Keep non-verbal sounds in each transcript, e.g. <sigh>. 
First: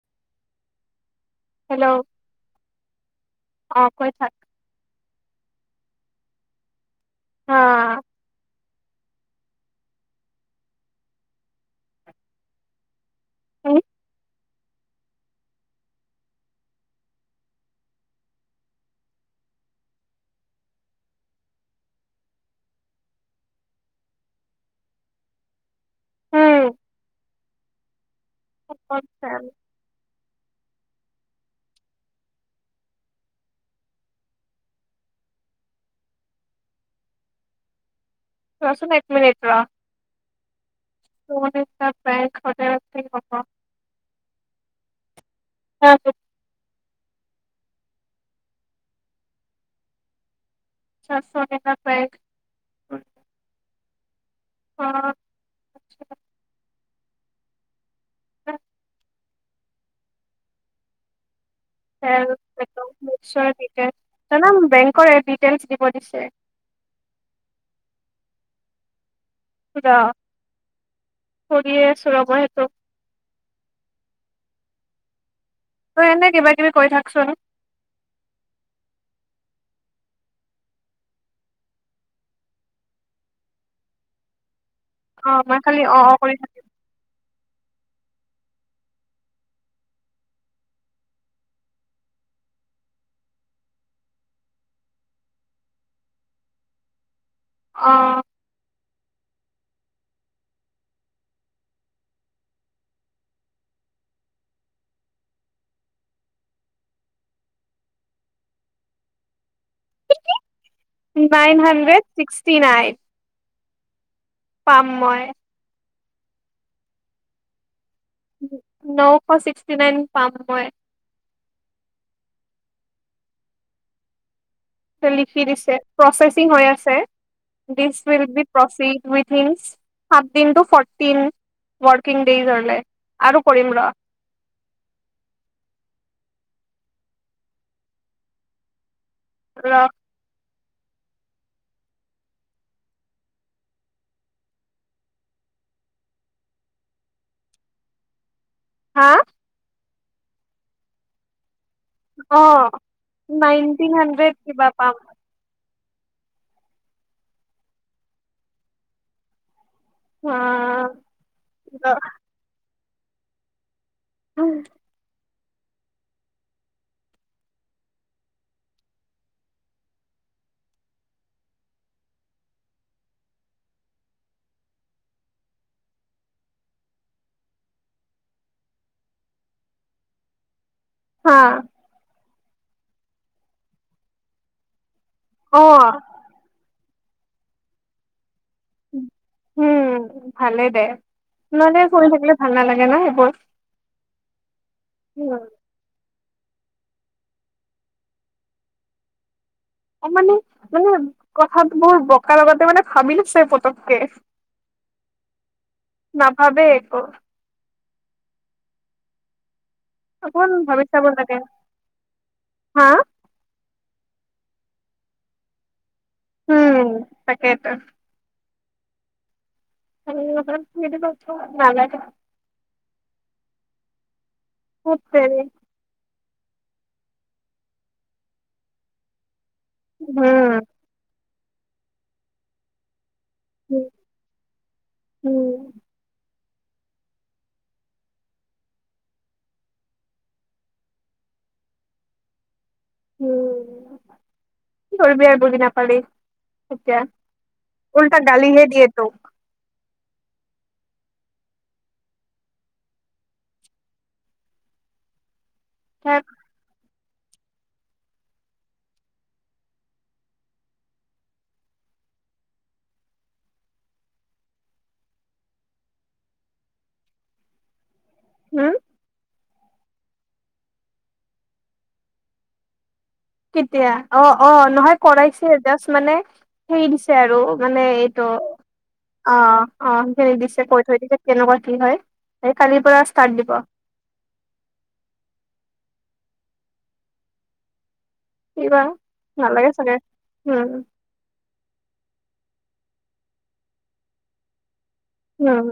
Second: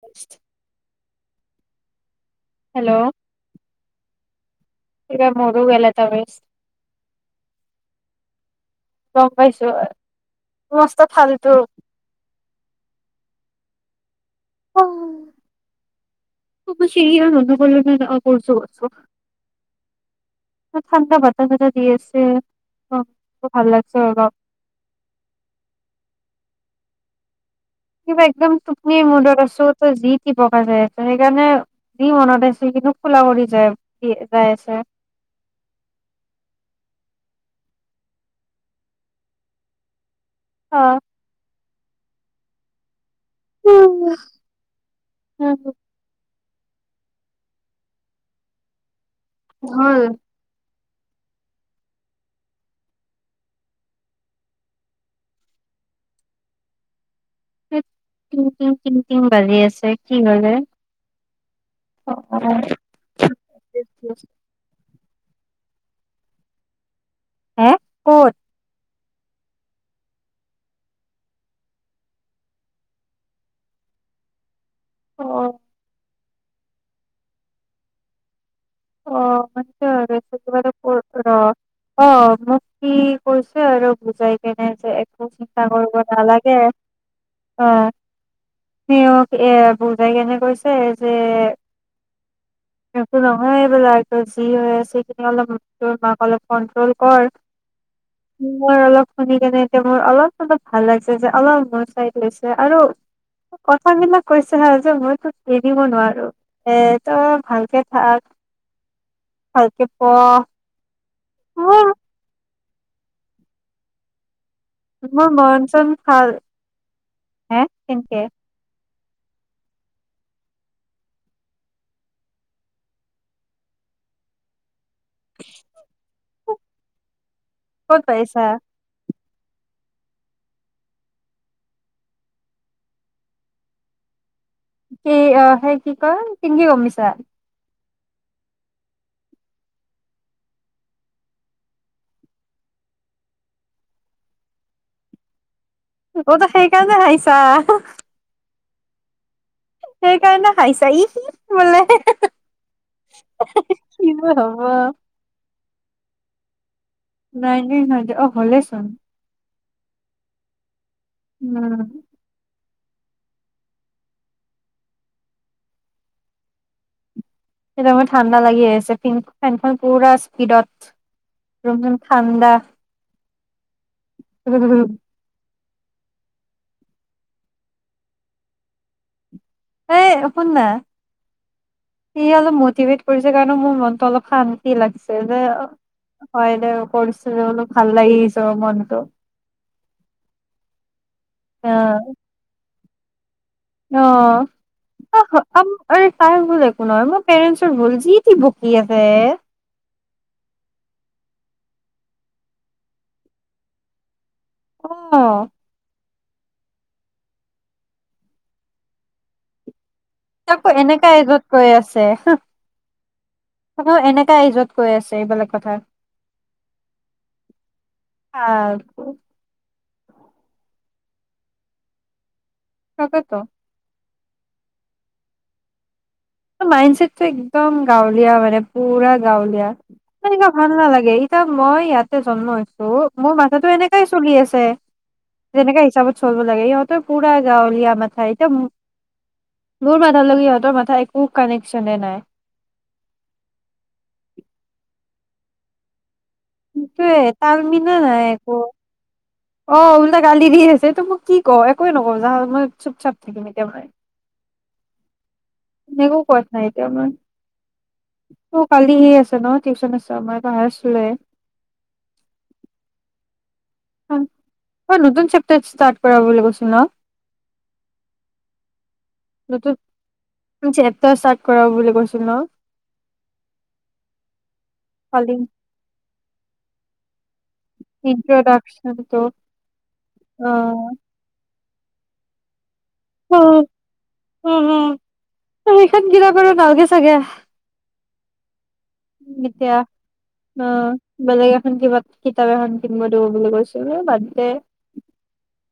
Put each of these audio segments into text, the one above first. হয়। Hello. Hello. অ', কৈ থাক। কি মোৰো গেল ত বছ অ'। গম পাইছো মস্ত ফালটো অ'। অৰি আৰু কৰিছো কছো ঠাণ্ডা বটা চটা দি আছে অ', ভাল লাগছে আৰু। উম। কিবা একদম তুপনি মুডত আছো। বকা যাই আছে সেইকাৰণে দি মনত আছ কিন্তু খোলা কৰি যায় দি যাই আছে। কচোন এক মিনিট ৰ'। ত'। বেক খট আ উম উম। হয়। <unintelligible> অ'। উম। উম, উম, উম। <unintelligible> <unintelligible> তামাম বেং কৰে ডিটেইলছ দিব দিছে। হা ক'ত কৰিয়ে আছো ৰ'ব সেইটো। অ'। নে কিবা কিবি কৰি থাকচোন। অ', ম আৰু টোব অ' মুক্তি কৰিছে আৰু বুজাই কে যে একো অ মই চিন্তা খালি কৰিব অ অ কৰি থাক নালাগে। অ', সিয়ক এ বুজাই কেনে কৈছে যে একো হয়, এইবিলাক যি হৈ আছে সেইখিনি অলপ তোৰ মাক অলপ কন্ট্ৰল কৰ। অ মই অলপ শুনি কেনে এতিয়া মোৰ অলপ অলপ ভাল লাগিছে যে অলপ মন চাই লৈছে আৰু কথাবিলাক কৈছে হা যে মই তোক এৰিব নোৱাৰো এ তই ভালকে থাক। ভালকে প নাইন হণ্ড্ৰেড চিক্স চি নাই। মই মনচন খাল, হে কেনকে? নশ ছিক্সটি নাইন পাম মই। লিখি দিছে, প্ৰচেছ ৰিং হৈ আছে। ক'ত ডছ উইল পাইছা be proceed with to ফটিন working days হ'লে, আৰু কৰিম ৰ'। কি হে কি কয় কিনকে গমিছা? <unintelligible> ক'ত সেইকাৰণে আহিছা। হা সেইকাৰণে খাইছা ই বোলে অ' নাইনটিন কি যে হাণ্ড্ৰেড হ'ব কিবা পাম। নাই নাই নাই অ' হ'লেইচোন। অ' উম। অ'। সেইটো আমাৰ ঠাণ্ডা লাগি আহিছে ফিন ফেনখন পুৰা স্পীডত ৰুমখন ঠাণ্ডা। এই সুন না হা সি অলপ মটিভেট কৰিছে কাৰণে মোৰ মনতটো অলপ শান্তি লাগিছে। এইযে অ হয়দে পৰিচে অলপ ভাল লাগি উম, ভালেই দে, অ নাল কৰি থাকিলে ভাল নালাগে না। <unintelligible> অ'। <unintelligible> তাই ভুল একো নহয়, মোৰ পেৰেন্টছৰ ভুল, যি তি বকি আছে, তাৰ মানে কথাত বোৰ বোক লগাতে মানে ভাবিলোছে পতককে। অ'। না ভাবে একো। অকমান তাকো ভাবি চাব এনেকা লাগে এজত কৈ আছে, হা তকো এনে এজত কৈ আছে এইবিলাক কথা। উম, তাকেইতো। আ কৌ <unintelligible> তাকেতো। কত্তৰি মাইণ্ড ছেটটো একদম গাঁৱলীয়া মানে পুৰা গাঁৱলীয়া। উম তেনেকুৱা ভাল নালাগে। এয়া মই ইয়াতে জন্ম হৈছো। মোৰ মানুহটো এনেকাই চলি আছে উম যেনেকাে হিচাপত চলো। লে ইহঁতৰ পুৰা গাঁৱলীয়া মাথা এতিয়া মোৰ মাথাল লগে ইহঁতৰ মাথা এক কানেকচনে নাই। উম। কৰিবি আৰু বুজি নাপালি। এতিয়া সেটোয়ে তালমিনা উল্টা নাই একো গালিহে দিয়ে তোক অ'। টা গালি দি আছে তটো মোক কি কও একোৱে নকব জাহ মই চুপ চাপ থাকিম এতিয়া ম এনে একো কথা নাই এতিয়া আমাৰ ত' কালি সে আছে ন' টিউচন আছে মই পাহাৰ চুলে। অ', নতুন চেপ্তাৰ ষ্টাৰ্ট কৰা বুলি কৈছোন ন'। হম। নতুন চেপটাৰ ষ্টাৰ্ট কৰা বুলি কৈছিলো ন'। কেতিয়া অ', অ', নহয় কালি কৰাইছে জাষ্ট মানে। সেই দিছে আৰু মানে এইটো ইন্ট্ৰডাকচনটো অ', অ', সেইখিনিক অ দিছে কৈ থৈ দিছে কেনেকুৱা। কি হয় এই কালিৰ পৰা ষ্টাৰ্ট দিব উম, উম, উম। তাত গিল পাৰৰ তালগে চাগে কি বা নালাগে এতিয়া চাগে উম অ', বেলেগ এখন কিবা কিতাপ এখন কিনিব দিব বুলি কৈছিলো বাদ্দে। উম।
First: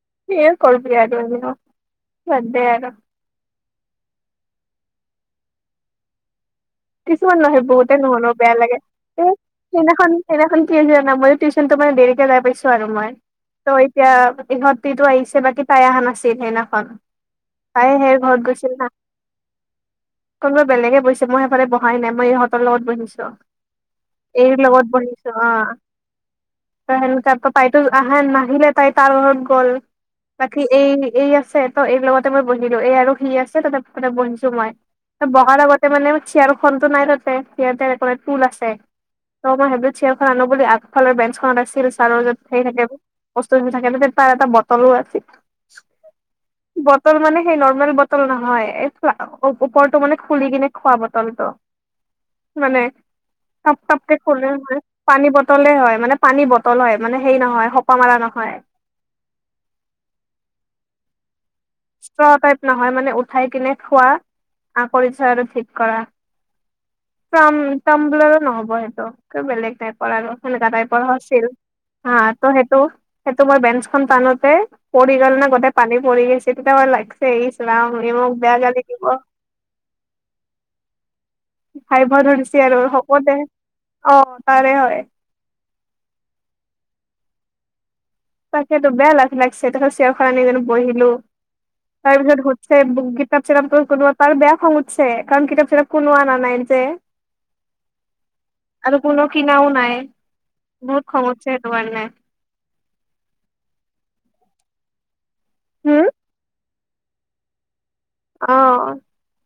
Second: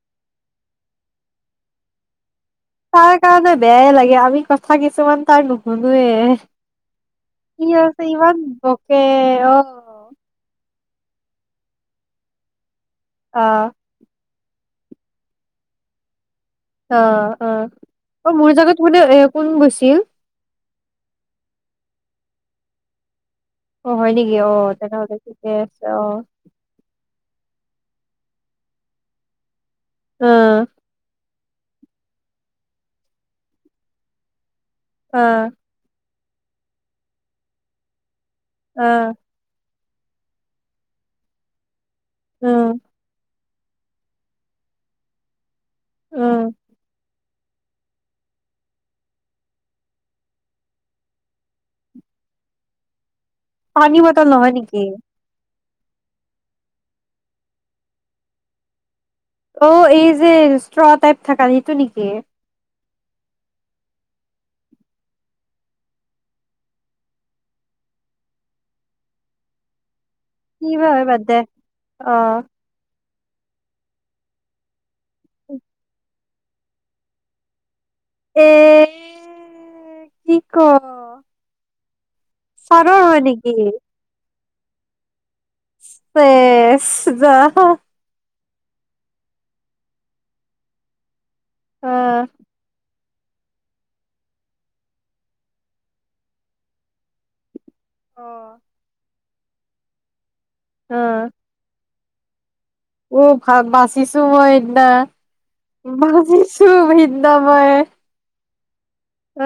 <unintelligible> বাদ দে আৰু তাৰ কাৰণে আৰু। বেয়াই লাগে আমি কথা কিছুমান তাৰ নুশুনোৱে। কিছুমান নহয় কি বহুতে আছে নহ'লে ইমান বেয়া লাগে বকে এই অ সেইদিনাখন সেইদিনাখন কি হৈছে ন মই টিউচনটো মানে দেৰিকে যাই পাইছোঁ। আৰু মই অ ত' এতিয়া ইহঁত তো আহিছে বাকী পাই অহা নাছে অ', অ', অ', ঘৰত মোৰ গৈছিল জাগাত না। মলে এ কোন গৈছিল? কোনোবা বেলেগে বৈছে মই বহাই নাই মই ইহঁতৰ লগত বহিছো। অ', হয় নেকি এইৰ অ', লগত তেনেহ'লে বহিছো অ'। ঠিকে আছে অ'। ত' সেনেকা ত' তাইতো আহে নাহিলে তাই তাৰ ঘৰত গ'ল। অ বাকী এই এই আ আছে ত' এই লগতে মই বহিলো এই আৰু সি আছে তাতেতে বহিছো মই। অ বহাৰ আগতে মানে চিয়াৰ খনো নাই তাতে সিহঁতে তেনেক ফুল আছে অ তইমই হেবিত চেয়াৰখন আনো বুলি আগফালৰ বেঞ্চখনত আছিল। চাৰলৈ চাই উম থাকে। বস্তু থাকে তাৰ এটা বটলো আছিল। উম বটল মানে সেই নৰ্মেল বটল নহয় এই ওপৰতটো মানে খুলি কিনে খোৱা বল। তলত মানে তব পানী তবক বটল খুলে নহয় নেকি পানী ব বটলে হয় মানে পানী বটল হয় মানে সেই নহয় খোপা মৰা নহয়। অ', এই যে ষ্ট্ৰটাইপ থাক ন'। ইষ্ট্ৰৰ তাইপ ন' নহয় মানে উঠাই কিনে খোৱা আকৰি থয় আৰু ঠিক কৰা। তামলৰ নহ'ব সিত বেলেগ টাইপ পাৰ কি সেনেকা বা হয় তাইপৰ বাদ দে আছিল অ হা ত সেইটো সেইটো মই বেঞ্চখন টানোতে পৰি গ'ল নে গোটেই পানী পৰি আছে গতেই সোপাই লাৰিছে ইছৰাম বুলি মোক এ বেয়া গালি দিব। কি ক পাইব ভ ধৰিছ আৰু চাৰৰ হয় হ'বদে নেকি অ'। চাৰে হয়। চেছ যা। তাকেটো বেয়া লাজ লাগছে তেখেত চেয়াৰ খন আনি বঢ়িলো। অ তাৰপিছত হছেই বুগদি কিতাপ চিতাপ কোনা বেয়া খং উঠছে কাৰণ কিতাপ চিতাপ কোনো আনা নাই যে। আৰু কোনো কিনাও নাই। অ বহুত খঙ উটছে তোমাৰ কাৰণে। উ ভা ভাল বাচিছো মই হেইদিনা। হুম বাছিছো। হো নিত্য ভয়। অ'। এ,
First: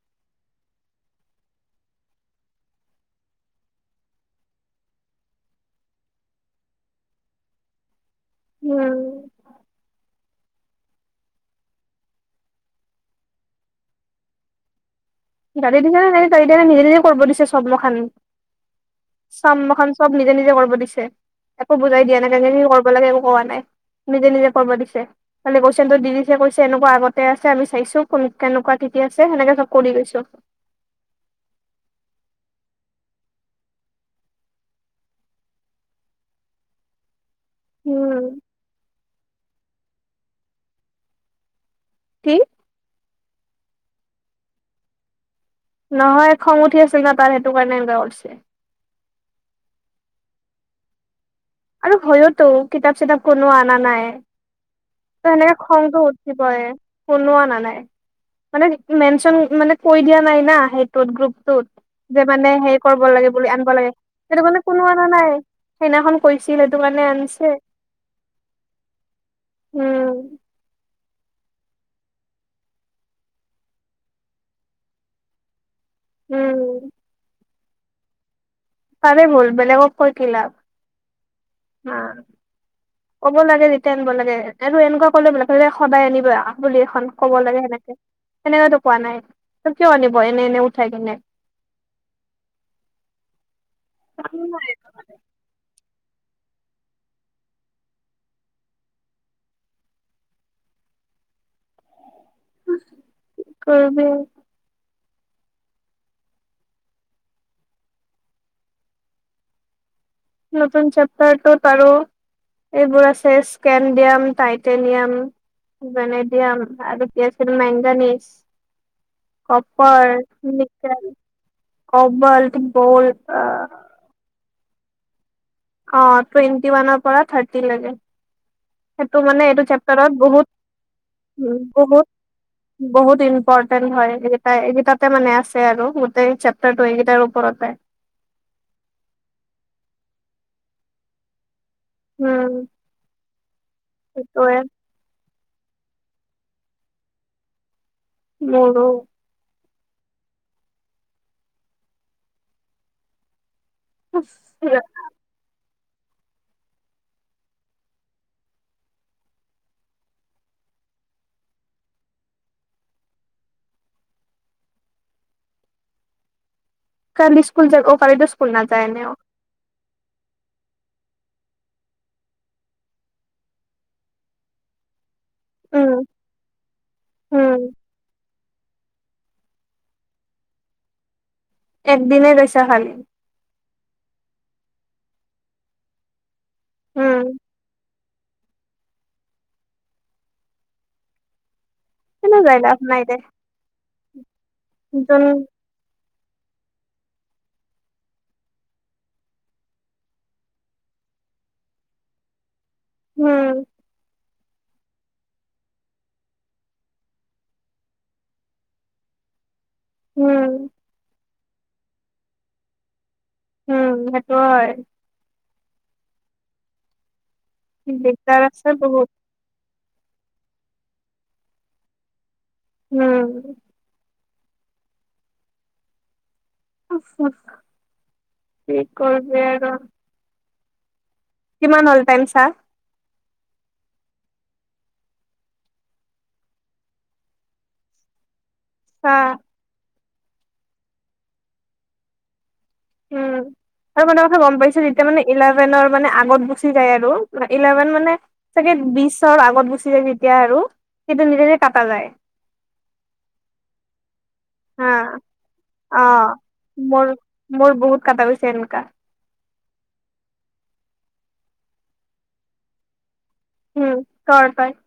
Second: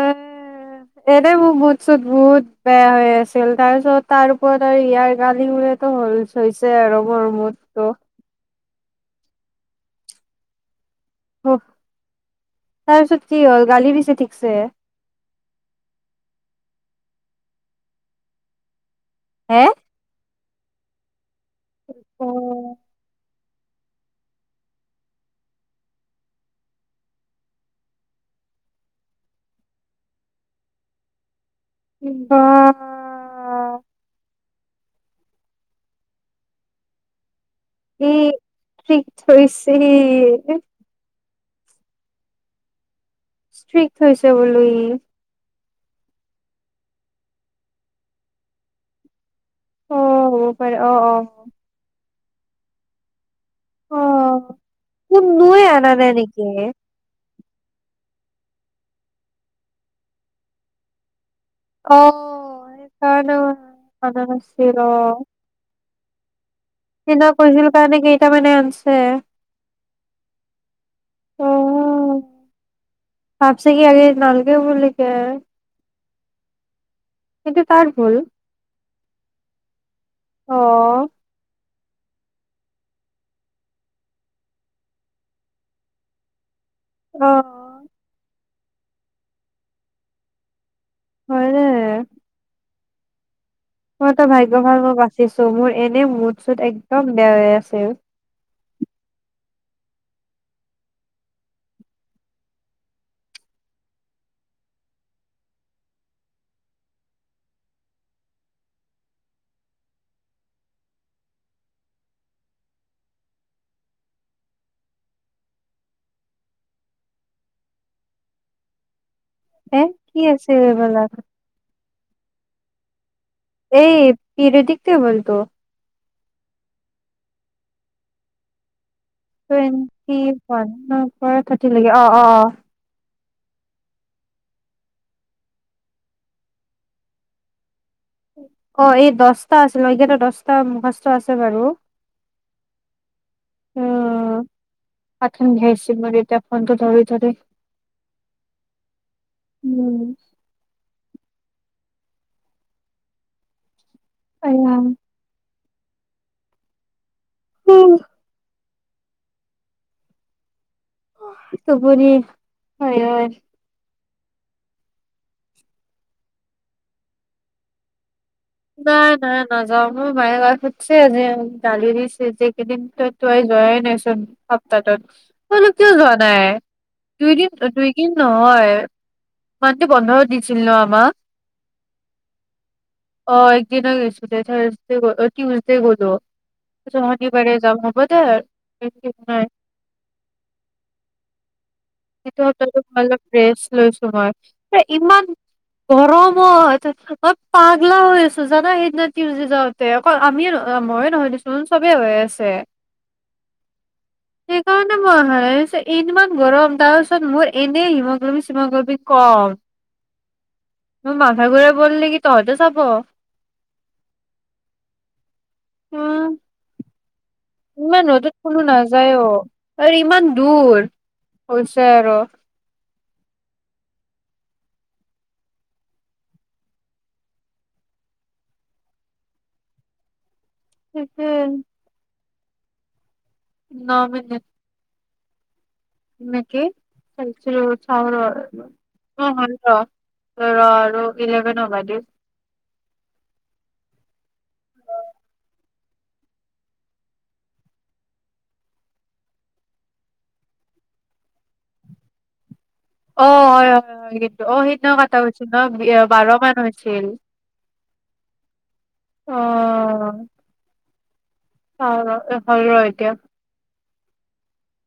এনে মোৰ মুট চুত বহুত বেয়া হৈ আছিল তাৰপিছত তাৰ ওপৰত আৰু ইয়াৰ গালি সুনি হৈছে আৰু মোৰ মুডটো। উম। তাৰ পিছত কি হ'ল গালী দিছে ঠিকছে। ৰাতি দিছে ন' এ নিজে নিজে কৰিব দিছে চব মখান চাম হে মখান চব নিজে নিজে কৰিব দিছে। একো বুজাই দিয়া নাই কেনেকে কি কৰিব লাগে একো কোৱা নাই। নিজে নিজে কৰিব দিছে খালি কুইচন দি দিছে কৈছে এনেকুৱা আগতে আছে আমি চাইছো কেনেকুৱা কি আছে সেনেকে চব কৰি গৈছো। অ', অ', অ'। উম, ঠিক থইছ <inaudible> কি? ষ্ট্ৰিক্ট হৈছে ব'লো ই। নহয় খং উঠি আছিল না তাৰ সেইটো কাৰণে এনে উঠছে। অ' হ'ব পাৰে অ', অ'। হয়োতো কিতাপ চিতাপ কোনো অনা নাই। ত কোনো সেনেকে নুই আনা খংটো নে, নেকি উঠিবই। এ কোনো অনা নাই মানে মেনচোন মানে কৰি দিয়া নাই সেইটো গ্ৰুপ অ মানে হে কৰিব লাগে সেইকাৰণে বুলি আনিব লাগে অনা সেইটো কাৰণে কোনো অনা নাই। সেইনাখন কৈছে সেইদি কৈছিল কাৰণে কেইটামানে আনছে উম। অ'ও ভাবছে কি আজি নালগে বুলি কে। উম। সেইটো তাৰ ভুল। তাৰে ভুল বেলেগক কৈ কি অ', লাভ। হ ক'ব লাগে যেতিয়া আনিব লাগে আৰু এনেকুৱা কলে বিলাক সদায় আনিব। বুলি এখন ক'ব লাগে অ', সেনেকে সেনেকা টো কোৱা নাই কিয় আনিব এনে এনে থাই কেনে মইতো ভাগ্য ভাল মই বাচিছো মই এনে মুড চুত একদম বেয়া হৈ আছে ও। কি কৰিবি? নতুন চেপ্তাৰটোত আৰু এইবোৰ আছে স্কেনডিয়াম টাইটেনিয়াম ভেনেডিয়াম আৰু কি আছিল মেংগানিজ এ কপাৰ, কি আছিল নিকেল এইবিলাক কম্বল, ব'ল এই পিৰেডিকতে বলতো অ', টুৱেণ্টি ওৱানৰ পৰা থাৰ্টি লৈকে। সেইটো মানে টুৱেণ্টি এইটো চেপ্টাৰত হয়, বহুত <unintelligible> <unintelligible> অ', অ', অ'। ইম্পৰটেন্ট হয়, এইকেইটাএগেইতাতে মানে আছে আৰু গোটেই চেপ্টাৰটো এইকেইটাৰ ওপৰতে অ', এই দশটা আছে, এইগেতাৰ দশটা মুখাস্ত আছে বাৰু উম, সেইটো উম, এ। <unintelligible> ফোনটো ধৰি থাকে। <unintelligible> উম। অ'। <inaudible> <unintelligible> হয় হয়। কালি স্কুল য অ' পাৰে যে অ', কালিটো নাই, নাই, নাযাওঁ। মোৰ মায়ে <unintelligible> সুধ্ছে, আজি গালি দিছে যে কেইদিন ত' তো যোৱাই নাইচোন, সপ্তাহটোত। ত‌ইনো কিয় উম, যোৱা নাই? দুইদিন, উম। দুইদিন ন'? হয় ইমানটো বন্ধও দিছিল ন' আমাক। এক দিনে গৈছা খালি। অ', একদিনে গৈইছিলোঁ থাৰ্ছডে গ টিউজডে গলোঁ। উম, শনিবাৰে যাম হ'ব? <unintelligible> কিন্তু সেইটো যাই লাভ সপ্তাহটোত মই নাই দে অলপ ৰেষ্ট লৈছোঁ। <unintelligible> এ যোন ইমান গৰম। মই <unintelligible> মই পাগলা হৈ আছোঁ জানা সেইদিনা টিউজডে যাওঁতে, অকল আমিয়ে <unintelligible> মইয়ে নহয় দেছোন চবেই হৈ আছে। উম। সেইকাৰণে মই আহা নাই, <unintelligible> ইমান গৰম। তাৰ পিছত মোৰ এনেই হিমোগ্ল'বিন ছিমোগ্ল'বিন কম। উম। মোৰ মাথা ঘুৰাই পৰিলে কি তহঁতে চাব? উম' সেইটোও হয়। উম' ইমান ৰ'দত দিগদাৰ কোনো আছে বহুত নাযায়ও। আৰু ইমান দূৰ হৈছে আৰু। উম' <unintelligible> হুম হুম, কি কৰিবি আৰু? তাকেই <unintelligible> চাহ ন মিনট। নেকি? চাইছিলোঁ চাউলৰ অ', চা। শান্ত ৰ আৰু ইলেভেন <unintelligible> উম আৰু মানে কথা গম পাইছো যেতিয়া মানে ইলেভেনৰ মানে আগত গুচি যায় আৰু ইলেভেন মানে চাগে বিশৰ আগত গুচি যায় যেতিয়া আৰু সেইটো নিজে নিজে কটা যায়। অ হয় হয়। অ সেইদিনা হা কাটা গৈছিল ন অ বাৰ মান হৈছিল। মোৰ মোৰ বহুত কটা গৈছে এনেকা অঁ। চাওঁ ৰ এ হয় ৰ এতিয়া। উম কৰ তই।